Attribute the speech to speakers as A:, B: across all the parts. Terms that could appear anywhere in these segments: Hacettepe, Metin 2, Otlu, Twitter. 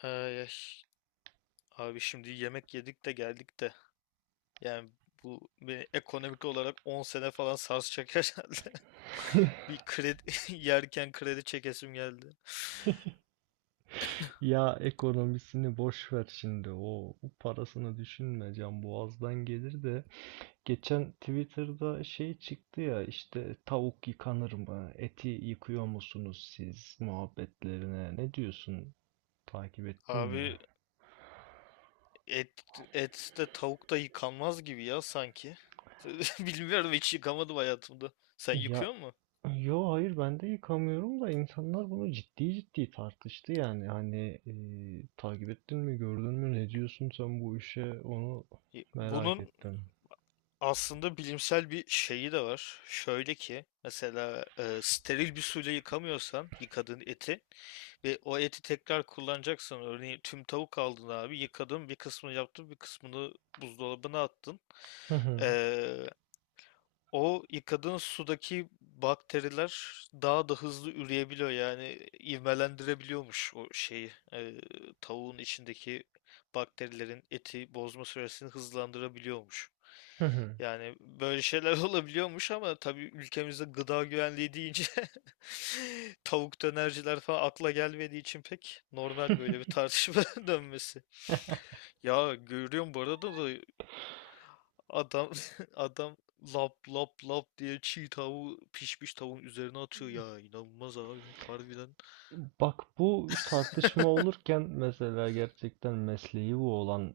A: Ay, ay. Abi şimdi yemek yedik de geldik de. Yani bu beni ekonomik olarak 10 sene falan sarsacak herhalde. Bir kredi yerken kredi çekesim geldi.
B: Ya ekonomisini boş ver şimdi. O parasını düşünme, can boğazdan gelir de. Geçen Twitter'da şey çıktı ya, işte tavuk yıkanır mı? Eti yıkıyor musunuz siz muhabbetlerine? Ne diyorsun? Takip ettin mi?
A: Abi et et de tavuk da yıkanmaz gibi ya sanki. Bilmiyorum, hiç yıkamadım hayatımda. Sen
B: Ya
A: yıkıyor mu?
B: yo hayır, ben de yıkamıyorum da insanlar bunu ciddi ciddi tartıştı yani. Hani takip ettin mi, gördün mü, ne diyorsun sen bu işe, onu
A: Y-
B: merak
A: Bunun
B: ettim.
A: Aslında bilimsel bir şeyi de var. Şöyle ki mesela steril bir suyla yıkamıyorsan, yıkadığın eti ve o eti tekrar kullanacaksan, örneğin tüm tavuk aldın abi, yıkadın, bir kısmını yaptın, bir kısmını buzdolabına attın.
B: Hı hı.
A: O yıkadığın sudaki bakteriler daha da hızlı üreyebiliyor, yani ivmelendirebiliyormuş o şeyi. Tavuğun içindeki bakterilerin eti bozma süresini hızlandırabiliyormuş.
B: Hı hı.
A: Yani böyle şeyler olabiliyormuş, ama tabii ülkemizde gıda güvenliği deyince tavuk dönerciler falan akla gelmediği için pek normal böyle bir tartışma dönmesi. Ya, görüyorum bu arada da. Adam adam lap lap lap diye çiğ tavuğu pişmiş tavuğun üzerine atıyor ya, inanılmaz abi, harbiden.
B: Bak, bu tartışma olurken mesela gerçekten mesleği bu olan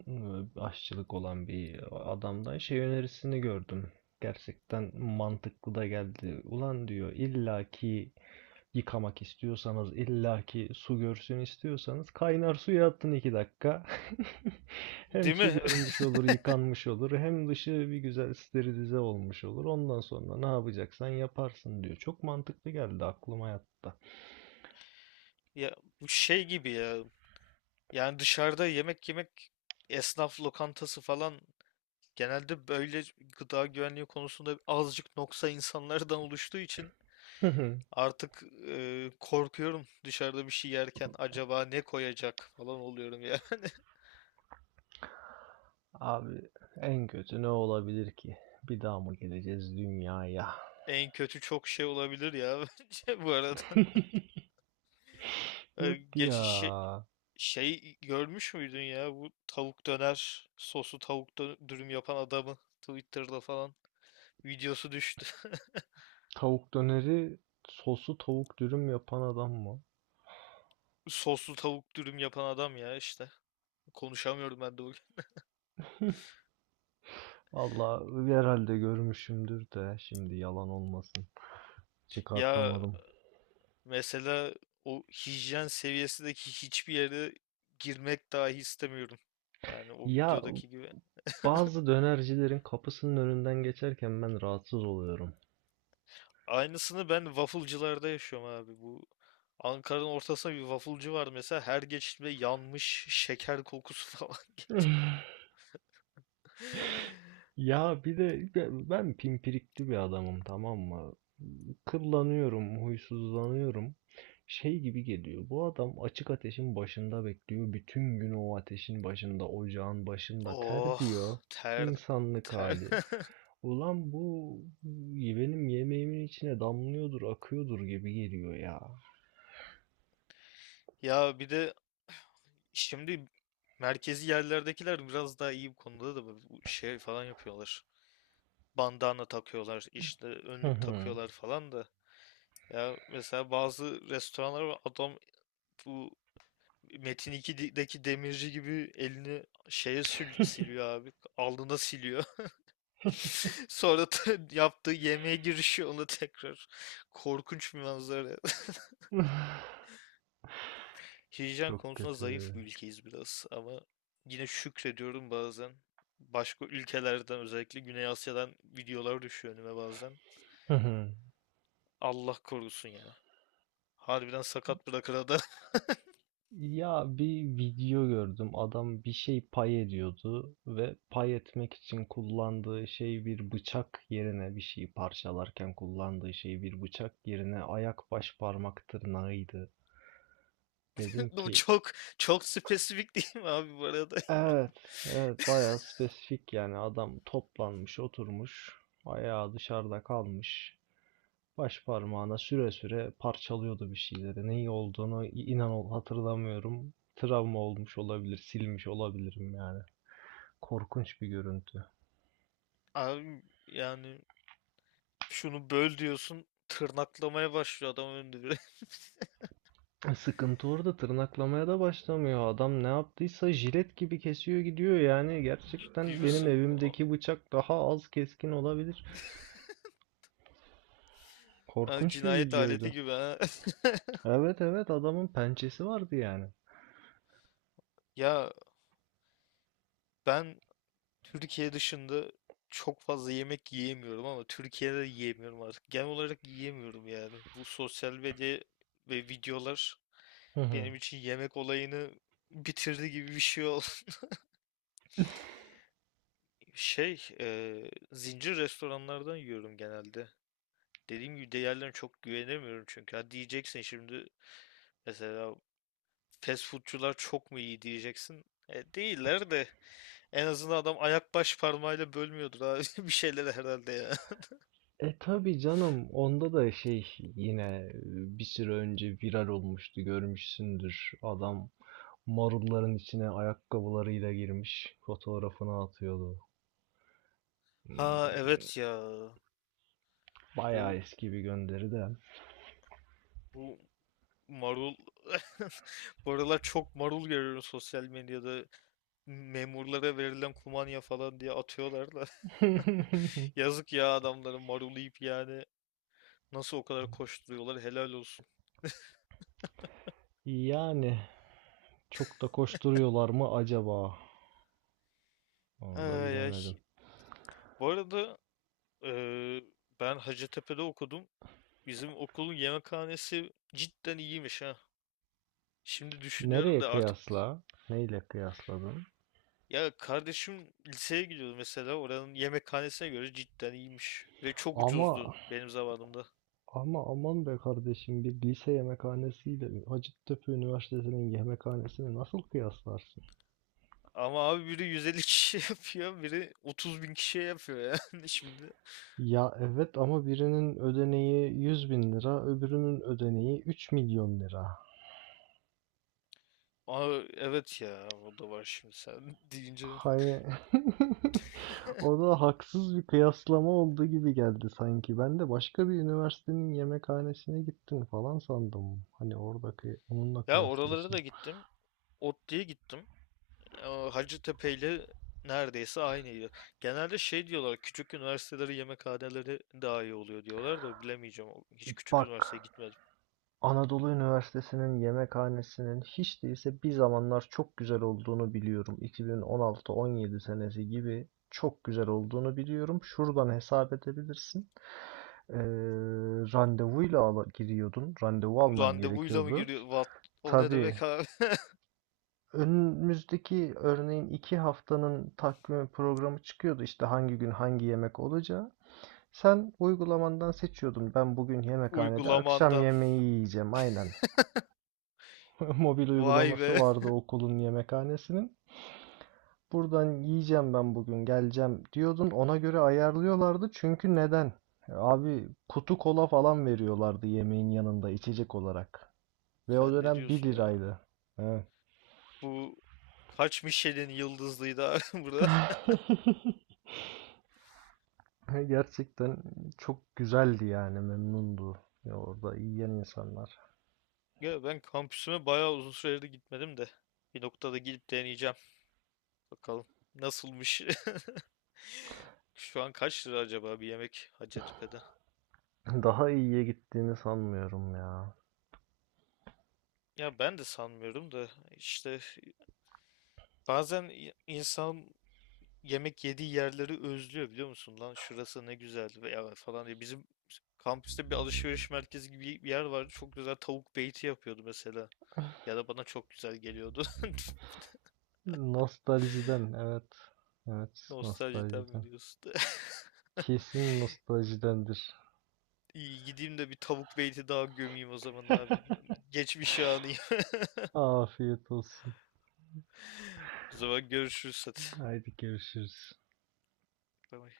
B: aşçılık olan bir adamdan şey önerisini gördüm. Gerçekten mantıklı da geldi. Ulan diyor, illaki yıkamak istiyorsanız, illaki su görsün istiyorsanız kaynar suya attın iki dakika. Hem
A: Değil
B: su
A: mi?
B: görmüş olur, yıkanmış olur, hem dışı bir güzel sterilize olmuş olur. Ondan sonra ne yapacaksan yaparsın diyor. Çok mantıklı geldi, aklıma yattı.
A: Ya, bu şey gibi ya. Yani dışarıda yemek yemek, esnaf lokantası falan, genelde böyle gıda güvenliği konusunda azıcık noksa insanlardan oluştuğu için artık korkuyorum dışarıda bir şey yerken, acaba ne koyacak falan oluyorum yani.
B: Abi en kötü ne olabilir ki? Bir daha mı geleceğiz dünyaya?
A: En kötü çok şey olabilir ya, bence bu arada. E,
B: Yok ya.
A: Geç şey, Şey görmüş müydün ya, bu tavuk döner soslu tavuk dürüm yapan adamı, Twitter'da falan videosu düştü.
B: Tavuk döneri sosu tavuk dürüm yapan adam mı?
A: Soslu tavuk dürüm yapan adam ya işte. Konuşamıyorum ben de bugün.
B: Valla herhalde görmüşümdür de şimdi yalan olmasın.
A: Ya
B: Çıkartamadım.
A: mesela o hijyen seviyesindeki hiçbir yere girmek dahi istemiyorum. Yani o
B: Ya
A: videodaki gibi.
B: bazı dönercilerin kapısının önünden geçerken ben rahatsız oluyorum.
A: Aynısını ben waffle'cılarda yaşıyorum abi. Ankara'nın ortasında bir waffle'cı var mesela. Her geçişimde yanmış şeker kokusu falan geliyor.
B: Ya bir de ben pimpirikli bir adamım, tamam mı? Kıllanıyorum, huysuzlanıyorum. Şey gibi geliyor. Bu adam açık ateşin başında bekliyor. Bütün gün o ateşin başında, ocağın başında
A: Oh,
B: terliyor.
A: ter
B: İnsanlık
A: ter.
B: hali. Ulan bu benim yemeğimin içine damlıyordur, akıyordur gibi geliyor ya.
A: Ya bir de şimdi merkezi yerlerdekiler biraz daha iyi bu konuda da, bu şey falan yapıyorlar. Bandana takıyorlar, işte önlük takıyorlar falan da. Ya mesela bazı restoranlar var, adam, bu Metin 2'deki demirci gibi elini şeye siliyor abi. Alnına siliyor. Sonra da yaptığı yemeğe girişiyor ona tekrar. Korkunç bir manzara. Hijyen
B: Çok
A: konusunda zayıf
B: kötü.
A: bir ülkeyiz biraz, ama yine şükrediyorum bazen. Başka ülkelerden, özellikle Güney Asya'dan videolar düşüyor önüme bazen. Allah korusun ya. Harbiden sakat bırakır adam.
B: Ya bir video gördüm. Adam bir şey pay ediyordu ve pay etmek için kullandığı şey, bir bıçak yerine, bir şeyi parçalarken kullandığı şey bir bıçak yerine ayak baş parmak tırnağıydı. Dedim
A: Bu
B: ki
A: çok spesifik değil mi abi, bu arada ya?
B: evet, evet bayağı spesifik yani, adam toplanmış oturmuş, ayağı dışarıda kalmış. Baş parmağına süre süre parçalıyordu bir şeyleri. Ne iyi olduğunu inan ol hatırlamıyorum. Travma olmuş olabilir, silmiş olabilirim yani. Korkunç bir görüntü.
A: Abi yani şunu böl diyorsun, tırnaklamaya başlıyor adam önünde bile.
B: Sıkıntı, orada tırnaklamaya da başlamıyor. Adam ne yaptıysa jilet gibi kesiyor gidiyor. Yani
A: Ciddi
B: gerçekten benim
A: misin? O-
B: evimdeki bıçak daha az keskin olabilir.
A: Yani
B: Korkunç bir
A: cinayet aleti
B: videoydu.
A: gibi, ha.
B: Evet, evet adamın pençesi vardı yani.
A: Ya ben Türkiye dışında çok fazla yemek yiyemiyorum, ama Türkiye'de de yiyemiyorum artık. Genel olarak yiyemiyorum yani. Bu sosyal medya ve videolar
B: Hı hı.
A: benim için yemek olayını bitirdi gibi bir şey oldu. Zincir restoranlardan yiyorum genelde. Dediğim gibi değerlerine çok güvenemiyorum çünkü. Ha, diyeceksin şimdi mesela, fast foodcular çok mu iyi diyeceksin. Değiller de en azından adam ayak baş parmağıyla bölmüyordur abi bir şeyler herhalde ya.
B: E tabii canım, onda da şey yine e, bir süre önce viral olmuştu, görmüşsündür. Adam marulların içine ayakkabılarıyla girmiş fotoğrafını atıyordu. Hmm,
A: Ha, evet ya.
B: bayağı
A: Bu
B: eski bir gönderi de.
A: bu marul, bu aralar çok marul görüyorum sosyal medyada. Memurlara verilen kumanya falan diye atıyorlar da. Yazık ya, adamların marul yiyip yani nasıl o kadar koşturuyorlar, helal olsun.
B: Yani çok da koşturuyorlar mı acaba? Onu da
A: Ay, ay.
B: bilemedim.
A: Bu arada eee, ben Hacettepe'de okudum. Bizim okulun yemekhanesi cidden iyiymiş ha. Şimdi düşünüyorum
B: Nereye
A: da artık.
B: kıyasla? Neyle kıyasladın?
A: Ya kardeşim liseye gidiyordu mesela, oranın yemekhanesine göre cidden iyiymiş. Ve çok
B: Ama
A: ucuzdu benim zamanımda.
B: ama aman be kardeşim, bir lise yemekhanesiyle Hacettepe Üniversitesi'nin yemekhanesini nasıl kıyaslarsın?
A: Ama abi, biri 150 kişiye yapıyor, biri 30 bin kişiye yapıyor yani şimdi.
B: Ya evet ama birinin ödeneği 100 bin lira, öbürünün ödeneği 3 milyon lira.
A: Aa, evet ya, o da var şimdi sen deyince.
B: Hani o da haksız bir kıyaslama olduğu gibi geldi sanki. Ben de başka bir üniversitenin yemekhanesine gittin falan sandım. Hani oradaki onunla
A: Ya, oralara
B: kıyaslıyorsun.
A: da gittim. Otlu'ya gittim. Aa, Hacettepe ile neredeyse aynıydı. Genelde şey diyorlar, küçük üniversiteleri yemekhaneleri daha iyi oluyor diyorlar da, bilemeyeceğim. Hiç küçük
B: Bak,
A: üniversiteye gitmedim.
B: Anadolu Üniversitesi'nin yemekhanesinin hiç değilse bir zamanlar çok güzel olduğunu biliyorum. 2016-17 senesi gibi çok güzel olduğunu biliyorum. Şuradan hesap edebilirsin. Ee, randevuyla ala- giriyordun. Randevu alman
A: Randevuyla mı
B: gerekiyordu.
A: giriyor? What? O ne demek
B: Tabii,
A: abi?
B: önümüzdeki örneğin iki haftanın takvimi, programı çıkıyordu işte hangi gün hangi yemek olacağı. Sen uygulamandan seçiyordun. Ben bugün yemekhanede akşam
A: Uygulamandan.
B: yemeği yiyeceğim aynen. Mobil
A: Vay
B: uygulaması
A: be.
B: vardı okulun yemekhanesinin. Buradan yiyeceğim ben, bugün geleceğim diyordun. Ona göre ayarlıyorlardı. Çünkü neden? Abi kutu kola falan veriyorlardı yemeğin yanında içecek olarak. Ve o
A: Sen ne
B: dönem bir
A: diyorsun ya?
B: liraydı. Evet.
A: Bu kaç Michelin yıldızlıydı abi burada?
B: Ha, gerçekten çok güzeldi yani, memnundu ya orada yiyen insanlar.
A: Ya ben kampüsüme bayağı uzun süredir gitmedim de. Bir noktada gidip deneyeceğim. Bakalım nasılmış. Şu an kaç lira acaba bir yemek Hacettepe'de?
B: Daha iyiye gittiğini sanmıyorum ya.
A: Ya ben de sanmıyorum da, işte bazen insan yemek yediği yerleri özlüyor, biliyor musun? Lan şurası ne güzel veya falan diye. Bizim kampüste bir alışveriş merkezi gibi bir yer vardı. Çok güzel tavuk beyti yapıyordu mesela. Ya da bana çok güzel geliyordu.
B: Nostaljiden evet. Evet,
A: Nostaljiden mi
B: nostaljiden.
A: diyorsun?
B: Kesin nostaljidendir.
A: İyi gideyim de bir tavuk beyti daha gömeyim o zaman abi. Geçmiş anıyım.
B: Afiyet olsun.
A: O zaman görüşürüz, hadi.
B: Haydi görüşürüz.
A: Bay bay.